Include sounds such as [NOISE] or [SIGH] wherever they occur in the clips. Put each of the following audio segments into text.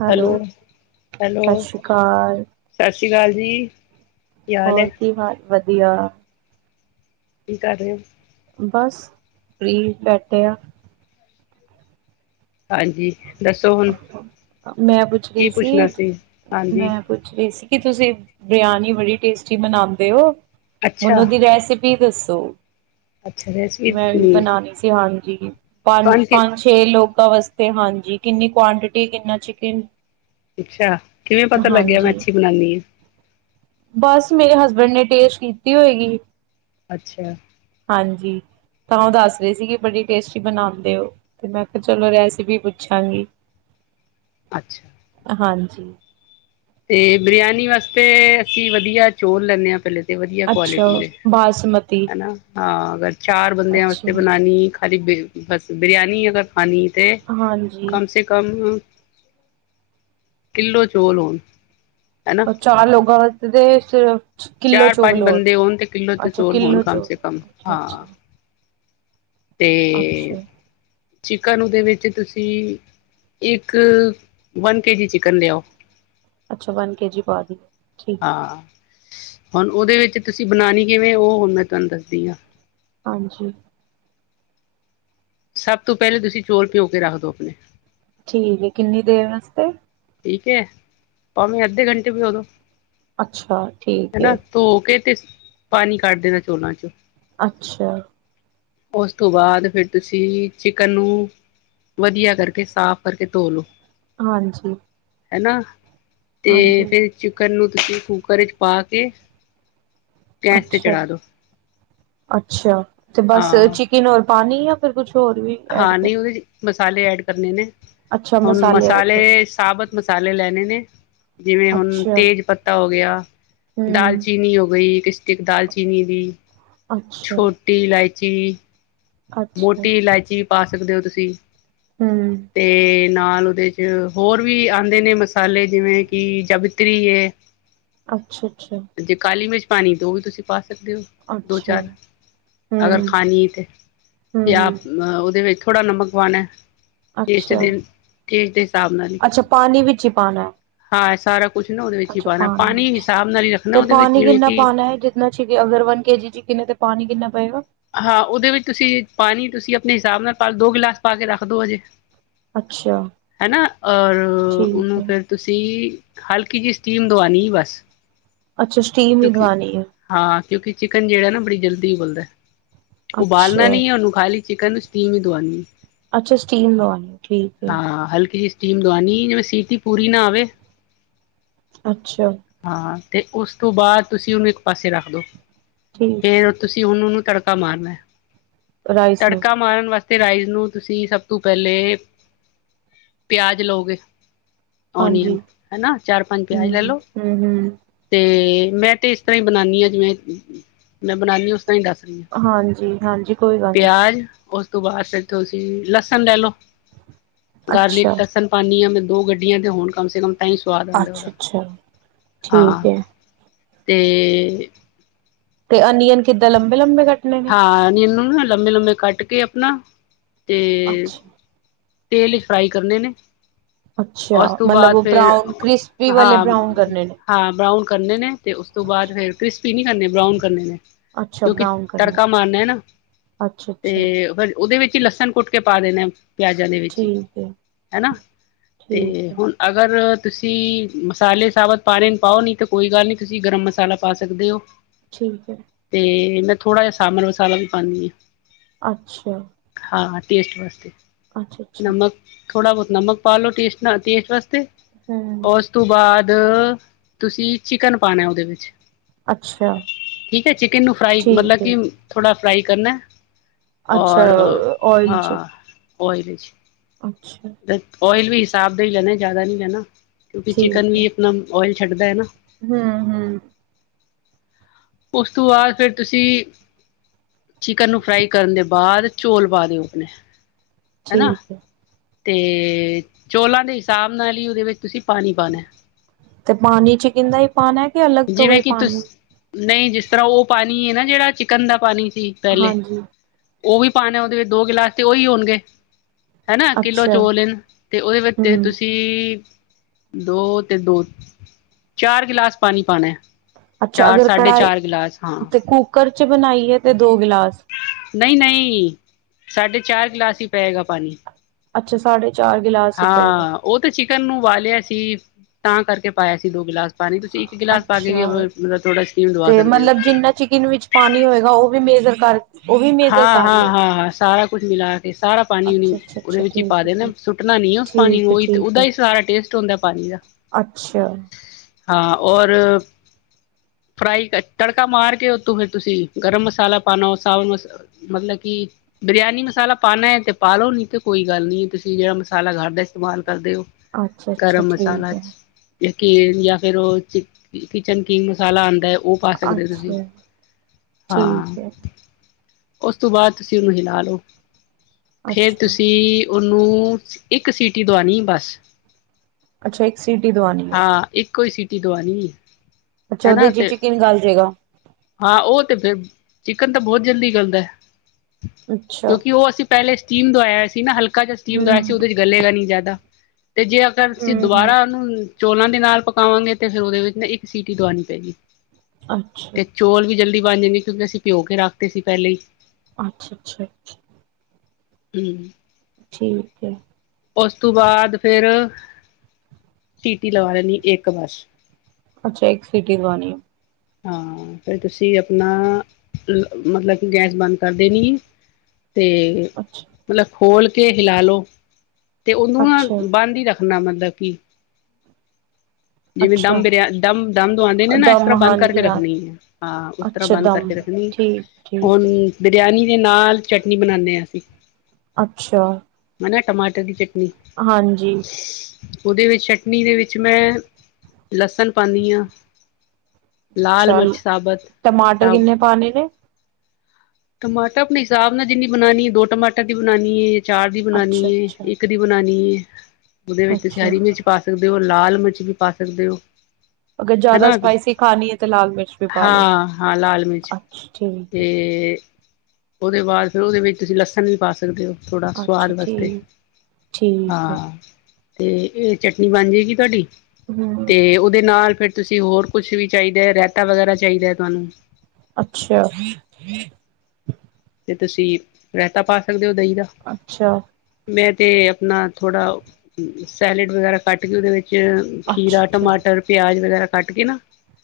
Hello hello ਸਤਿ ਸ੍ਰੀ ਅਕਾਲ। ਸਤਿ ਸ਼੍ਰੀ ਅਕਾਲ ਜੀ। ਕੀ ਹਾਲ ਹੈ ਹੋਰ ਕੀ ਹਾਲ ਵਧੀਆ ਵਧਿਆ ਕੀ ਕਰ ਰਹੇ ਹੋ। ਬਸ ਫ੍ਰੀ ਬੈਠੇ ਆ। ਹਾਂਜੀ। ਦੱਸੋ ਹੁਣ ਮੈਂ ਪੁੱਛ ਰਹੀ ਕੀ ਸੀ ਪੁੱਛਣਾ ਹਾਂਜੀ ਮੈਂ ਪੁੱਛ ਰਹੀ ਸੀ। ਕੀ ਤੁਸੀਂ ਬਿਰਿਆਨੀ ਬੜੀ ਟੇਸਟੀ ਬਨਾਉਂਦੇ ਹੋ। ਅੱਛਾ ਹੁਣ ਉਹਦੀ ਰੈਸਿਪੀ ਵੀ ਦੱਸੋ। ਅੱਛਾ ਰੈਸਪੀ ਪੁਛਣੀ ਏ। ਜੀ। ਪੰਜ ਪੰਜ ਛੇ ਲੋਕਾਂ ਵਸਤੇ ਹਾਂਜੀ। ਕਿੰਨੀ ਕੁਆਂਟਿਟੀ ਕਿੰਨਾ ਚਿਕਨ? ਅੱਛਾ ਕਿਵੇਂ ਪਤਾ ਲੱਗਿਆ ਮੈਂ ਹਾਂਜੀ ਅੱਛੀ ਬਣਾਉਨੀ ਹਾਂ। ਬਸ ਮੇਰੇ ਨੇ ਟੇਸਟ ਕੀਤੀ ਹੋਏਗੀ। ਅੱਛਾ। ਹਾਂਜੀ ਤਾਂ ਉਹ ਦੱਸ ਰਹੇ ਸੀ ਕਿ ਬੜੀ ਟੇਸਟੀ ਬਣਾਉਂਦੇ ਹੋ ਤੇ ਮੈਂ ਕਿਹਾ ਚਲੋ ਰੈਸਪੀ ਪੁੱਛਾਂਗੀ। ਅੱਛਾ। ਹਾਂਜੀ। ਤੇ ਬਿਰਿਆਨੀ ਵਾਸਤੇ ਅਸੀਂ ਵਧੀਆ ਚੋਲ ਲੈਂਨੇ ਹਾਂ ਪਹਿਲੇ। ਤੇ ਵਧੀਆ ਅੱਛਾ ਕੁਆਲਿਟੀ ਦੇ ਬਾਸਮਤੀ ਹੈਨਾ ਹਾਂ। ਅਗਰ ਚਾਰ ਬੰਦਿਆਂ ਅੱਛਾ ਵਾਸਤੇ ਬਣਾਉਣੀ ਇੱਕ ਹਾਲ ਬਸ ਬਰਿਆਨੀ ਅਗਰ ਹਨ ਤਾਂ ਹਾਂਜੀ ਕਮ ਸੇ ਕਮ ਕਿੱਲੋ ਚੌਲ ਹੋਣ। ਹਨਾ ਚਾਰ ਲੋਕਾਂ ਵਸਤੇ ਸਿਰਫ ਕਿੱਲੋ ਚਾਰ ਚੋਲ ਪੰਜ ਹੋਰ ਬੰਦੇ ਹੋਣ ਤੇ ਕਿੱਲੋ ਤੇ ਅੱਛਾ ਚੋਰ ਹੋਣ ਕਿੱਲੋ ਕਮ ਚੋਲ ਸੇ ਕਮ ਅੱਛਾ ਹਾਂ। ਅੱਛਾ ਤੇ ਅੱਛਾ ਚਿਕਨ ਉਹਦੇ ਵਿੱਚ ਤੁਸੀਂ ਇੱਕ ਵਨ ਕੇ ਜੀ ਚਿਕਨ ਲਿਆਓ। ਅੱਛਾ ਵਨ ਕੇ ਜੀ ਪਾ ਦੀ ਠੀਕ ਹਾਂ। ਹੁਣ ਉਹਦੇ ਵਿੱਚ ਤੁਸੀਂ ਬਣਾਉਣੀ ਕਿਵੇਂ ਉਹ ਹੁਣ ਮੈਂ ਤੁਹਾਨੂੰ ਦੱਸਦੀ ਹਾਂ। ਹਾਂਜੀ ਸਭ ਤੋਂ ਪਹਿਲੇ ਤੁਸੀਂ ਚੋਲ ਪਿਉ ਕੇ ਰੱਖ ਦੋ ਆਪਣੇ। ਠੀਕ ਹੈ ਕਿੰਨੀ ਦੇਰ ਵਾਸਤੇ ਠੀਕ ਹੈ ਭਾਵੇਂ ਅੱਧੇ ਘੰਟੇ ਵੀ ਭਿਗੋਦੋ ਅੱਛਾ, ਠੀਕ ਏ। ਕੇ ਤੇ, ਪਾਣੀ ਕੱਢ ਦੇਣਾ ਚੋਲਾਂ ਚੋਂ ਅੱਛਾ। ਉਸ ਤੋ ਬਾਅਦ ਫਿਰ, ਤੁਸੀਂ ਚਿਕਨ ਨੂੰ ਵਧੀਆ ਕਰਕੇ ਸਾਫ ਕਰਕੇ ਧੋ ਲੋ। ਹਾਂਜੀ। ਹੇਨਾ ਤੇ ਹਾਂਜੀ ਫੇਰ ਚਿਕਰ ਨੂੰ ਤੁਸੀਂ ਕੂਕਰ ਵਿੱਚ ਪਾ ਕੇ ਗੈਸ ਤੇ ਅੱਛਾ। ਚੜ੍ਹਾ ਦੋ ਅੱਛਾ। ਤੇ ਬਸ ਹਾਂ ਚਿਕਨ ਔਰ ਪਾਨੀ ਆ ਫਿਰ ਕੁਛ ਹੋਰ ਵੀ ਐਡ ਹਾਂ, ਕਰ ਨਹੀਂ ਉਹਦੇ ਚ ਬਸ ਮਸਾਲੇ ਐਡ ਕਰਨੇ ਨੇ। ਅੱਛਾ ਹੁਣ ਐਡ ਕਰਨੇ ਮਸਾਲੇ, ਸਾਬਤ ਮਸਾਲੇ ਲੈਣੇ ਨੇ। [INAUDIBLE] ਜਿਵੇਂ ਹੁਣ ਅੱਛਾ ਤੇਜ ਪੱਤਾ ਹੋ ਗਿਆ, ਹਮ ਦਾਲਚੀਨੀ ਹੋ ਗਈ, ਇੱਕ ਸਟਿਕ ਦਾਲਚੀਨੀ ਦੀ, ਅੱਛਾ ਛੋਟੀ ਇਲਾਇਚ ਜੇ ਅੱਛਾ ਮੋਟੀ ਇਲਾਇਚੀ ਪਾ ਸਕਦੇ ਹੋ ਤੁਸੀਂ‌। ਹੂੰ ਨਾਲ ਉਹਦੇ ਚ ਹੋਰ ਵੀ ਆਉਂਦੇ ਨੇ ਮਸਾਲੇ, ਜਿਵੇਂ ਕਿ ਜਵੀਤਰੀ ਏ ਅੱਛਾ, ਅੱਛਾ। ਪਾਣੀ ਦੋਗੇ, ਤੁਸੀ ਪਾਸ ਸਕਦੇ [INAUDIBLE] ਦੋ ਅੱਛਾ ਚਾਰ ਅਗਰ ਹੂੰ ਖਾਣੀ ਤਾਂ ਤੇ ਹੂੰ ਆਪ ਹੂੰ ਨ ਅ ਦੇ ਵਿੱਚ ਥੋੜਾ ਨਮਕ ਪਾਣਾ ਏ ਹਿਸਾਬ ਨਾਲ ਹੀ ਅੱਛਾ-ਅੱਛਾ ਪਾਨੀ ਵਿੱਚ ਹੀ ਪਾਨਾ ਐ? ਸਾਰ ਅੱਛਾ ਪਾਣੀ ਵਿੱਚ। ਰੱਖਣਾ ਤੇ, ਉਹਦੇ ਵਿੱਚ ਪਾਨੀ ਜਿਵੇਂ ਕਿੰਨਾ ਕਿ ਪਾਨਾ? ਜਿਨਾ ਚ ਅਗਰ ਵਨ ਕੇਜੀ ਚ, ਕਿ ਤੇ ਪਾਨੀ ਕਿੰਨਾ ਪਏਗਾ ਹਾਂ, ਉਹਦੇ ਵਿੱਚ ਤੁਸੀਂ ਪਾਨੀ, ਤੁਸੀਂ ਆਪਣੇ ਹਿਸਾਬ ਨਾਲ ਪਾ ਦੋ ਗਿਲਾਸ ਪਾ ਕੇ ਰੱਖ ਦੋ ਹਜੇ ਅੱਛਾ ਹਨਾ, ਔਰ ਠੀਕ ਉਹਨੂੰ ਹੈ ਫੇਰ ਤੁਸੀਂ ਹਲਕੀ ਜਿਹੀ ਸਟੀਮ ਦਵਾਣੀ ਏ ਬਸ। ਅੱਛਾ। ਸਟੀਮ ਹੀ ਕਿਉਂਕਿ ਦਵਾਨੀ ਏ। ਹਾਂ ਕਿਉਂਕਿ, ਚਿਕਨ ਜਿਹੜਾ ਨਾ, ਬੜੀ ਜਲਦੀ ਉਬਲਦਾ ਐ ਉਬਾਲਣਾ ਅੱਛਾ ਨਹੀਂ ਹੈ, ਉਹਨੂੰ ਖਾਲੀ ਚਿਕਨ ਨੂੰ ਸਟੀਮ ਹੀ ਦਵਾਉਂਦੀ ਅੱਛਾ ਸਟੀਮ ਦਵਾਨੀ। ਠੀਕ ਏ ਸਾਟੀਮ ਦੋਵਾਨੀ ਜ ਸਿਟੀ ਪੂਰੀ ਨਾ ਆਵੇ ਅੱਛਾ। ਅਤੇ ਉਸ ਤੋਂ ਬਾਅਦ ਤੁਸੀਂ ਉਹਨੂੰ ਇੱਕ ਪਾਸੇ ਰੱਖ ਦਿਉ। ਠੀਕ ਫੇਰ ਤੁਸੀਂ ਉਹਨੂੰ ਕਾ ਮਾਰਨਾ ਰਾਈਸ ਨੂੰ ਤੜਕਾ ਮਾਰਨ ਵਾਸਤੇ ਤੇ, ਰਾਈਜ਼ ਨੂੰ ਤੁਸੀਂ ਸਭ ਤੋਂ ਪਹਿਲੇ, ਪਿਆਜ ਲਓਗੇ ਹਾਂਜੀ ਓਨੀਅਨ ਹਨਾ। ਚਾਰ- ਪੰਜ ਪਿਆਜ ਲੈ ਹੂੰ ਲੋ, ਹੂੰ ਹੂੰ ਤੇ ਮੈਂ ਤੇ ਇਸ ਤਰ੍ਹਾਂ ਹੀ ਬਣਾਉਾਨਦੀ ਹਾਂ ਜਿਵੇਂ, ਮੈਂ ਬਣਾਉਾਨਦੀ ਹਾ, ਉਸ ਤਰ੍ਹਾਂ ਹੀ ਦੱਸ ਰਹੀ ਹਾਂ ਹਾਂਜੀ-ਹਾਂਜੀ ਕੋਈ ਗੱਲ ਨਹੀਂ ਪਿਆਜ ਉਸ ਤੋਂ ਬਾਅਦ ਫਿਰ ਤੁਸੀਂ ਲਸਣ ਲੈ ਲੌ। ਗਾਰਲਿਕ ਅੱਛਾ ਲਸਣ ਪਾਉਦੀ ਹਾਂ। ਮੈਂ ਦੋ ਗੱਡੀਆਂ ਤੇ ਹੋੁਣ ਕਮ ਸੇ ਕਮ ਤਾਂ ਹੀ ਸਵਾਦ ਆਉਂਦਾ ਉਹਦਾ ਅੱਛਾ-ਅੱਛਾ ਹਾਂ ਠੀਕ ਹੈ। ਤੇ ਤੇ ਓਨਿਅਨ ਕਿੱਦਾਂ ਲੰਬੇ-ਲੰਬੇ ਕ ਹਾਂ। ਨਿ ਓੰਨ ਲੰਮੇ-ਲੰਮੇ ਕੱਟ ਕੇ ਆਪਣਾ ਤੇ ਤੇਲ ਫਰਾਈ ਕਰਨੇ ਨੇ ਅੱਛਾ-ਅੱਛਾ ਉਸ ਤੋਂ ਮਤਲਬ ਬਾਅਦ ਉਹ ਫਿਰ, ਬਰਾਊਨ ਕ੍ਰਿਸਪੀ ਵਾਲੇ ਹਾਂ। ਬਰਾਊਨ ਕਰਨੇ ਨੇ। ਹਾਂ, ਬਰਾਊਨ ਕਰਨੇ ਨੇ, ਤੇ ਉਸ ਤੋਂ ਬਾਅਦ ਫੇਿਰ ਕ੍ਰਿਸਪ ਪੀਂਕ ਨੇ ਕਰਨੇ ਬਰਾਾਊਨ ਕਰਨੇ ਅੱਛਾ, ਕਿਉਂਕਿ ਬਰਾਊਨ ਕਰਨਾ ਤੜਕਾ ਮਾਰਨਾ ਨਾ। ਤੇ ਅੱਛਾ-ਅੱਛਾ ਫ ਉਹਦੇ ਵਿੱਚ ਹੀ ਲਸਣ ਕੁੱਟ ਕੇ ਪਾ ਦੇਣੇ। ਪਿਆਜ਼ਾਂ ਦੇ ਵਿੱਚ ਹੀ ਠੀਕ ਏ। ਹੈ। ਨਾ, ਅਤੇ ਠੀਕ ਹੈ, ਹੁਣ ਅਗਰ ਤੁਸੀਂ ਮਸਾਲੇ ਸਾਬਤ ਪਾੇ ਨੂੰ ਪਾਓ ਨਹੀਂ ਤੇ ਕੋਈ ਗੱਲ ਨਹੀਂ ਤੁਸੀਂ ਗਰਮ ਮਸਾਲਾ ਪਾ ਸਕਦੇ ਹੋ। ਠੀਕ ਹੈ। [UNINTELLIGIBLE] ਥੋੜ੍ਹਾ ਜਿਹਾ ਸਾਂਬਰ ਮਸਾਲਾ ਵੀ ਪਾਉਂਦੀ ਹਾਂ। ਅੱਛਾ। ਹਾਂ, ਟੇਸਟ ਵਸਤੇ ਅੱਛ ਅੱਛਾ ਥੋੜ੍ਹਾ ਬੋਤ ਨਮਕ ਪਾ ਲਓ ਟੇਸਟ ਨਾਲ ਟੇਸਟ ਵਾਸਤੇ ਹੂੰ। ੳਸ ਤੋਂ ਬਾਅਦ ਤੁਸੀਂ ਚਿਕਨ ਪਾਣਾ ਉਹਦੇ ਵਿੱਚ ਅੱਛਾ ਠੀਕ ਏ ਚਿਕਨ ਨੂੰ ਫਰਾਈ ਮਲਬ ਠੀਕ ਕੀ ਥੋੜਾ ਫਰਾਈ ਕਰਨਾ ਅੱਛ ਓਇਲ ਚ ੳਇਲ ਚ ਅੱਛਾ ਓਇਲ ਵੀ ਹਿਸਾਬ ਦਾ ਹੀ ਲੈਨਾ ਜ਼ਿਆਦਾ ਨੀ ਲੈਨਾ ਕਿਉਂਕਿ ਚਿਕਨ ਵੀ ਅਪਨਾ ੳਇਲ ਛੱਡਦਾ ਏ ਨਾ ਹੁ ਹੁ ੳਸ ਤੋਂ ਬਾਅਦ ਫਿਰ ਤੁਸੀਂ ਚਿਕਨ ਨੂੰ ਫਰਾਈ ਕਰਨ ਦੇ ਬਾਅਦ ਚੌਲ ਪਾ ਦਿਓ ਹਨਾ ਠੀਕ ਏ ਤੇ ਚੋਲਾਂ ਦੇ ਹਿਸਾਬ ਨਾਲ ਹੀ ਉਹਦੇ ਵਿੱਚ ਤੁਸੀਂ ਪਾਣੀ ਪਾਉਣਾ ਤੇ ਪਾਨੀ ਚ ਕਿੰਨਾ ਈ ਪਾਨਾ ਅਲੱਗ ਤੋਂ ਗਏ ਜਿਵੇਂ ਕਿ ਪਾਨੀ ਤੁਸ ਨਹੀਂ ਜਿਸ ਤਰ੍ਹਾਂ ਉਹ ਪਾਨੀ ਏ ਨਾ ਜਿਹੜਾ ਚਿਕਨ ਦਾ ਪਾਨੀ ਸੀ ਪਹਿਲੇ ਹਾਂਜੀ ਉਹ ਵੀ ਪਾਨਾ ਉਹਦੇ ਵਿੱਚ, ਦੋ ਗਿਲਾਸ ਤੇ ਉਈ ਹੋਣਗੇ। ਹੈਨਾ ਕਿੱਲੋ ਅੱਛਾ ਚੌਲ ਹੇਨ ਤੇ ਉਹਦੇ ਵਿੱਚ ਹੂੰ ਤੁਸੀਂ ਦੋ ਤੇ ਦੋ ਚਾਰ ਗਿਲਾਸ ਪਾਨੀ ਪਾਣਾ। ਅੱਛਾ ਚਾਰ ਅਗਰ ਸਾਢੇ ਕੜਾਈ ਚਾਰ ਗਿਲਾਸ ਹਾਂ ਤੇ ਕੂਕਰ ਜੇ ਬਨਾਈਏ ਤੇ ਦੋ ਗਿਲਾਸ ਨਈ ਨਈ, ਸਾਢੇ ਚਾਰ ਗਲਾਸ ਈ ਪਏਗਾ ਪਾਨੀ। ਅੱਛਾ, ਸਾਡੇ ਹਾਂ ਉਹ ਤਾਂ ਚਿ ਚਿਕਨ ਨੂੰ ਉਬਾਲਿਆ ਸੀ, ਤਾਂ ਕਰਕੇ ਪਾਇਆ ਸੀ ਦੋ ਗਲਾਸ ਅੱਛਾ ਸਟੀਮ ਦਵਾ ਤੇ ਸਕਦੇ ਹੋ ਮਤਲਬ ਤੁਸੀਂ ਜਿੰਨਾ ਚਿਕੱਨ ਵਿੱਚ ਪਾਨੀ ਹੋਏਗਾ ਉਹ ਵੀ ਮੇਜ਼ਰ ਕਰ [INAUDIBLE] ਕੇ ਹਾਂ-ਹਾਂ-ਹਾਂ-ਸਾਰਾ ਕੁੱਜ ਮੀਲਾ ਅਤੇ ਸਾਰਾ ਪਾਣੀ-ਉਣੀ ਅੱਛਾ ਅੱਛਾ ਉਹਦੇ ਅੱਛਾ ਵਿੱਚ ਹੀ ਪਾ ਠੀਕ ਦੇ ਨਾ ਹੈ ਏ, ਸੁਟਣਾ ਨਹੀਂ ਹੈ ਉਸ ਪਾਣੀ ਠੀਕ ਠੀਕ ਨੂੰ ਹੈ ਠੀਕ ਉਹਦਾ ਹੈ ਹੀ ਸਾਰਾ ਟੇਸਟ ਹੁਂਦਾ ਏ ਪਾਣੀ ਦਾ ਅੱਛਾ ਹਾਂ ਔਰ ਫਰਾਈ ਤੜਕਾ ਮਾਰ ਕੇ ਉੱਤੋਂ ਫਿਰ ਤੁਸੀਂ ਗਰਮ ਮਸਾਲਾ ਪਾਉਣਾ ਸਾਵਤ ਮਸਾ ਮਤਲਬ ਕਿ ਬਰਿਆਨੀ ਮਸਾਲਾ ਪਾਉਣਾ ਹੈ ਤੇ ਪਾ ਲਓ ਨੀ ਤੇ ਕੋਈ ਗੱਲ ਨੀ, ਤੁਸੀਂ ਜਿਹੜਾ ਮਸਾਲਾ ਘਰ ਦਾ ਇਸਤੇਮਾਲ ਕਰਦੇ ਉਹ ਅੱਛਾ ਅੱਛਾ ਗਰਮ ਮਸਾਲਾ ਠੀਕ ਹੈ ਯਾਂ ਫਿਰ ਉਹ ਚਿੱਕ-ਕਿਚੱਨ ਕਿੰਗ ਮਸਾਲਾ ਆਉਦਾ ਏ ਉਹ ਪਾ ਸਕਦੇ ਹੋ ਤੁਸੀਂ, ਅੱਛਾ ਹਾਂ ਠੀਕ ਹੈ ਉਸ ਤੋਂ ਬਾਅਦ ਤੁਸੀਂ ਉਹਨੂੰ ਹਿਲਾ ਲਓ ਫਿਰ ਅੱਛਾ ਤੁਸੀਂ ਉਹਨੂੰ ਇੱਕ ਸੀਟੀ ਦਵਾਣੀ ਏ ਬਸ ਅੱਛਾ, ਇੱਕ ਸੀਟੀ ਦਵਾਨੀ ਏ ਇਕੋ ਸੀਟੀ ਦਵਾਣੀ ਏ ਅੱਛਾ, ਉਦੇ ਚ ਹੀ ਚਿਕੀਨ ਗੱਲ ਜੇਗਾ ਹਾਂ ਉਹ ਤੇ ਫਿਰ ਚਿਕੱਨ ਤਾਂ ਬਹੁਤ ਜਲਦੀ ਗਲਦਾ ਏ ਅੱਛਾ ਕਿਉਂਕਿ ਉਹ ਅਸੀਂ ਪਹਿਲੇ ਸਟੀਮ ਦਵਾਇਆ ਸੀ ਨਾ ਹਲ ਕਾ ਜਿਹਾ ਸਟੀਮ ਦਾ ਆਇਆ ਸੀ ਹਮ ਉਹਦੇ ਚ ਗਲੇਗਾ ਨੀ ਨਹ ਜਾਦਾ ਤੇ ਜੇ ਅਗਰ ਤੁਸੀਂ ਹਮ ਹਮ ਦੁਬਾਰਾ ਉਹਨੂੰ ਚੋਲਾਂ ਦੇ ਨਾਲ ਪਕਾਵਾਂਗੇ ਤੇ ਫਿਰ ਉਹਦੇ ਵਿੱਚ ਨਾ ਇੱਕ ਸੀਟੀ ਦਵਾਉਣੀ ਪਏਗੀ ਅੱਛਾ ਤੇ ਚੌਲ ਵੀ ਜਲਦੀ ਬਣ ਜਾਂਦੇ ਨੇ ਕਿਉਂਕ ਅਸੀ ਭੀਓ ਕੇ ਰੱਖਤੇ ਸੀ ਪਹਿਲੇ ਹੀ ਅੱਛ ਅੱਛਾ ਹਮ ਠੀਕ ਹੈ ਉਸ ਤੋਂ ਬਾਅਦ ਫਿਰ ਸੀਟੀ ਲਵਾ ਲੈਂਣੀ ਇੱਕ ਬਸ ਅੱਛਾ ਇੱਕ ਸਿਟੀ ਦਵਾਨੀ ਹੈ ਹਾਂ ਫਿਰ ਤੁਸੀ ਆਪਣਾ ਲ ਮਤਲਬ ਕਿ ਗੈਸ ਬੰਦ ਕਰਦੇ ਨੀ ਤੇ ਅੱਛ ਮਤਲਬ ਖੋਲ੍ਹ ਕੇ ਹਿਲਾ ਲਓ ਤੇ ਉਹਨੂੰ ਅੱਛਾ ਅ ਬੰਦ ਹੀ ਰੱਖ ਰਣਾ ਮਤਲਬ ਕਿ ਜਿਵੇਂ ਅੱਛਾ ਦਮ ਬਿਰਿਆ ਦਮ ਦਮ ਦਵਾਉਂਦੇ ਨੇ ਨਾ ਇਸ ਦਮ ਤਰ੍ਹਾਂ ਬੰਦ ਹਾਂਜੀ ਕਰਕੇ ਹਾਂ ਰੱਖਣੀ ਹੈ ਹਾਂ ਉਸ ਤਰ੍ਹਾਂ ਅੱਛਾ ਬੰਦ ਦਮ ਕਰਕੇ ਰੱਖਣੀ ਹੈ ਠੀਕ ਹੁਣ ਠੀਕ ਹੈ ਇਨੀ ਦੇ ਨਾਲ ਚਟਨੀ ਬਣਾਉਨੇ ਹਾਂ ਅਸੀ ਅੱਛਾ ਮ ਟਮਾਟਰ ਦੀ ਚਟ ਨੀ ਹਾਂਜੀ ਉਹਦੇ ਵਿੱਚ ਚਟਨੀ ਦੇ ਵਿੱਚ ਮੈਂ ਲਸਣ ਪਾਉਨੀ ਹਾਂ। ਲਾਲ ਮਿਰਚ ਚੱਲ ਸਾਬਤ ਟਮਾਟਰ ਸਭ ਕਿੰਨੇ ਪਾਣੇ ਨੇ? ਟਮਾਟਰ ਅਪਣੇ ਹਿਸਾਬ ਨਾਲ ਜਿੰਨੀ ਬਣਾਉਣੀ ਹੈ ਦੋ ਟਮਾਟਰ ਦੀ ਬਣਾਉਣੀ ਏ। ਚਾਰ ਦੀ ਬਣਾਉਣੀ ਅੱਛਾ ਹੈ ਅੱਛਾ ਇੱਕ ਦੀ ਬਣਾਉਣੀ ਏ। [INAUDIBLE] ਉਹਦੇ ਵਿੱਚ ਤੁਸੀਂ ਅੱਛਾ ਹਰੀ ਮਿਰਚ ਪਾ ਸਕਦੇ ਉਹ ਲਾਲ ਮਿਰਚ ਵੀ ਪਾ ਸਕਦੇ ਹੋ। ਅਗਰ ਜ਼ਿਆਦਾ ਹਨਾ ਸਪਾਈਸੀ ਖਾਣੀ ਹੈ ਤੇ ਲਾਲ ਮਿਰਚ ਵੀ ਪਾ ਲੋ ਹਾਂ ਹਾਂ ਲਾਲ ਮਿਰਚ ।ਅਛ ਤੇ ਉਹਦੇ ਬਾਅਦ ਫਿਰ ਉਹਦੇ ਵਿੱਚ ਤੁਸੀਂ ਲਸਣ ਵੀ ਪਾ ਸਕਦੇ ਹੋ। ਥੋੜ੍ਹਾ ਸਵਾਦ ਅੱਛਾ ਵਾਸਤੇ ਠੀਕ ਠੀਕ ਹੈ ਹਾਂ। ਤੇ ਇਹ ਚਟਨੀ ਬਣ ਜਾਏਗੀ ਤੁਹਾਡੀ। ਹਮ ਤੇ ਉਹਦੇ ਨਾਲ ਫਿਰ ਤੁਸੀਂ ਹੋਰ ਕੁਛ ਵੀ ਚਾਹੀਦਾ ਹੈ ਰੈਤਾ ਵਗੈਰਾ ਚਾਹੀਦਾ ਹੈ ਤੁਹਾਨੂੰ। ਅੱਛਾ। ਤੇ ਤੁਸੀਂ ਰਾਇਤਾ ਪਾ ਸਕਦੇ ਹੋ। ਦਹੀਂ ਦਾ ਅੱਛਾ ।ਮੈਂ ਤੇ ਆਪਣਾ ਥੋੜ੍ਹਾ ਸੈਲਡ ਵਗੈਰਾ ਕੱਟ ਕੇ ਉਹਦੇ ਵਿੱਚ ਚ ਖੀਰਾ ਅੱਛਾ ਅੱਛਾ ਟਮਾਟਰ ਪਿਆਜ਼ ਵਗੈਰਾ। ਕੱਟ ਕੇ ਨਾ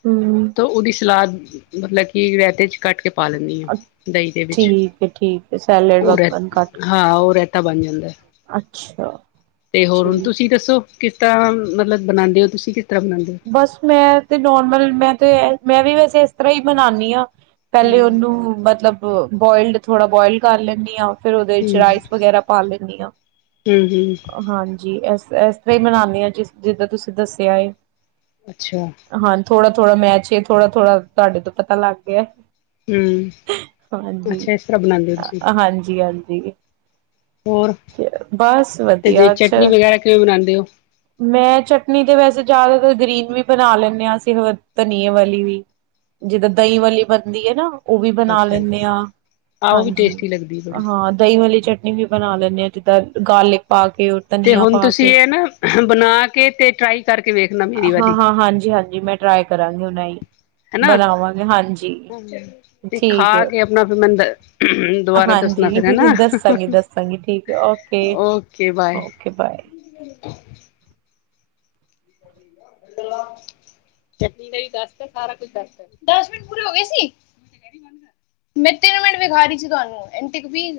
ਹਮ ਤਾਂ ਉਹਦੀ ਸਲਾਦ ਮਤਲਬ ਕੀ ਰੈਤੇ ਚ ਕੱਟ ਕੇ ਪਾ ਲੈਂਦੀ ਆਂ ਦਈਂ ਦੇ ਵਿੱਚ। ਠੀਕ ਹੈ ਠੀਕ ਹੈ, ਸੈਲੇਡ ਵਕਨ ਕੱਟ ਕੇ ਤਾ ਬਾਣ ਜਾਂਦੈ। ਅੱਛਾ, ਠੀਕ ਏ। ਤੁਸੀਂ ਦੱਸੋ ਕਿਸ ਤਰ੍ਹਾਂ ਮਤਲਬ ਬਣਾਂਦੇ ਔ? ਤੁਸੀਂ ਕਿਸ ਤਰ੍ਹਾਂ ਬਣਾਉਂਦੇ ਹੋ? ਬਸ ਮੈਂ ਤੇ ਨੋਰਮਲ ਮੈਂ ਤੇ ਮੈਂ ਵੀ ਵੈਸੇ ਐਸ ਤਰ੍ਹਾਂ ਈ ਬਣਾਣੀ ਆਂ। ਪੈਲੇ ਹੂੰ ਔਨੂੰ ਮਤਲਬ ਬੋਇਲਡ ਥੋੜਾ ਬੋਇਲ ਕਰ ਲੈਂਣੀ ਆਂ। ਫੇਰ ਓਦੇ ਚ ਰਾਈਸ ਹੂੰ ਵਗੈਰਾ ਪਾ ਲੈਂਣੀ ਆਂ, ਹੂੰ ਹਾਂਜੀ। ਫੇਰ ਐਸ ਤਰ੍ਹਾਂ ਈ ਮਨਾਂਦੀ ਆਂ ਜਿਸ ਜਿੱਦਾਂ ਤੁਸੀਂ ਦੱਸਆ ਏ। ਅੱਛਾ। ਥੋੜਾ ਥੋੜਾ ਮੈਚ ਏ, ਥੋੜਾ ਥੋੜਾ ਤੁਹਾਡੇ ਤੋਂ ਪਤਾ ਲੱਗ ਗਿਆ ਹੂੰ ਹਾਂਜੀ, ਅੱਛਾ ਇਸ ਤਰ੍ਹਾਂ ਬਣਾਉਂਦੇ ਹੋ ਤੁਸੀਂ ਹਾਂਜੀ ਹਾਂਜੀ। ਹੋਰ ਬਸ ਤੇ ਜੇ ਵਧੀਆ ਚਟਨੀ ਅੱਛਾ, ਵਗੈਰਾ ਕਿਵੇਂ ਬਣਾਉਂਦੇ ਹੋ? ਮੈਂ ਚਟਨੀ ਤੇ ਵੈਸੇ ਜਿਆਦਾ ਗਰੀਨ ਵੀ ਬਣਾ ਲੈਂਦੇ ਆਂ ਅਸੀਂ ਹੋਰ ਧਨੀਏ ਵਾਲੀ ਵੀ, ਜਿੱਦਾਂ ਦਈਂ ਵਾਲੀ ਬਣਦੀ ਏ ਨਾ ਔ ਵੀ ਬਣਾ ਅੱਛਾ ਲੈਂਣੇ ਜੀ ਆਂ, ਆਹ ਉਹ ਵੀ ਹਾਂਜੀ ਟੇਸਟੀ ਲੱਗਦੀ ਬੜੀ ਹਾਂ ਦਹੀਂ ਵਾਲੀ ਚਟਨੀ ਵੀ ਬਣਾ ਲੈਂਣੇ ਆਂ, ਜਿੱਦਾਂ ਗਾਰਲੀਕ ਪਾਕ ਤੇ ਹੁਣ ਤੁਸੀਂ ਐ ਨਾ ਬਣਾ ਕੇ ਤੇ ਟਰਾਈ ਕਰਕੇ ਵੇਖਣਾ। ਮੇਰੀ ਹਾਂ ਵਾਲੀ ਹਾਂ, ਹਾਂਜੀ ਹਾਂਜੀ ਮੈਂ ਟਰਾਈ ਕਰਾਂਗੀ ਹੁਣ ਐਹੀ। [INAUDIBLE] ਹੈਨਾ ਤੇ ਖਾ ਠੀਕ ਹੈ ਕੇ ਅਪਣਾ ਫੇਰ ਮੈਨ ਦੁਵਾਰਾ ਦੱਸਣਾ ਹਾਂਜੀ ਫੇਰ ਹੈਨਾ, ਦੱਸਾਂਗੀ ਦੱਸਾਂਗੀ ਠੀਕ ਹੈ ਓਕੇ ਬਾਏ। Okay bye. ਚਟਨੀ ਦਾ ਵੀ ਦੱਸਤੈ, ਸਾਰਾ ਕੁਛ ਦੱਸਤੈ। ਦਸ ਮਿੰਟ ਪੂਰੇ ਹੋ ਗੇ ਸੀ, ਮੈਂ ਤਿੰਨ ਮਿੰਟ ਵਿਖਾ ਰੀ ਸੀ ਤਤੁਹਾਨੂੰ ਐਂਟ ਕਪੀ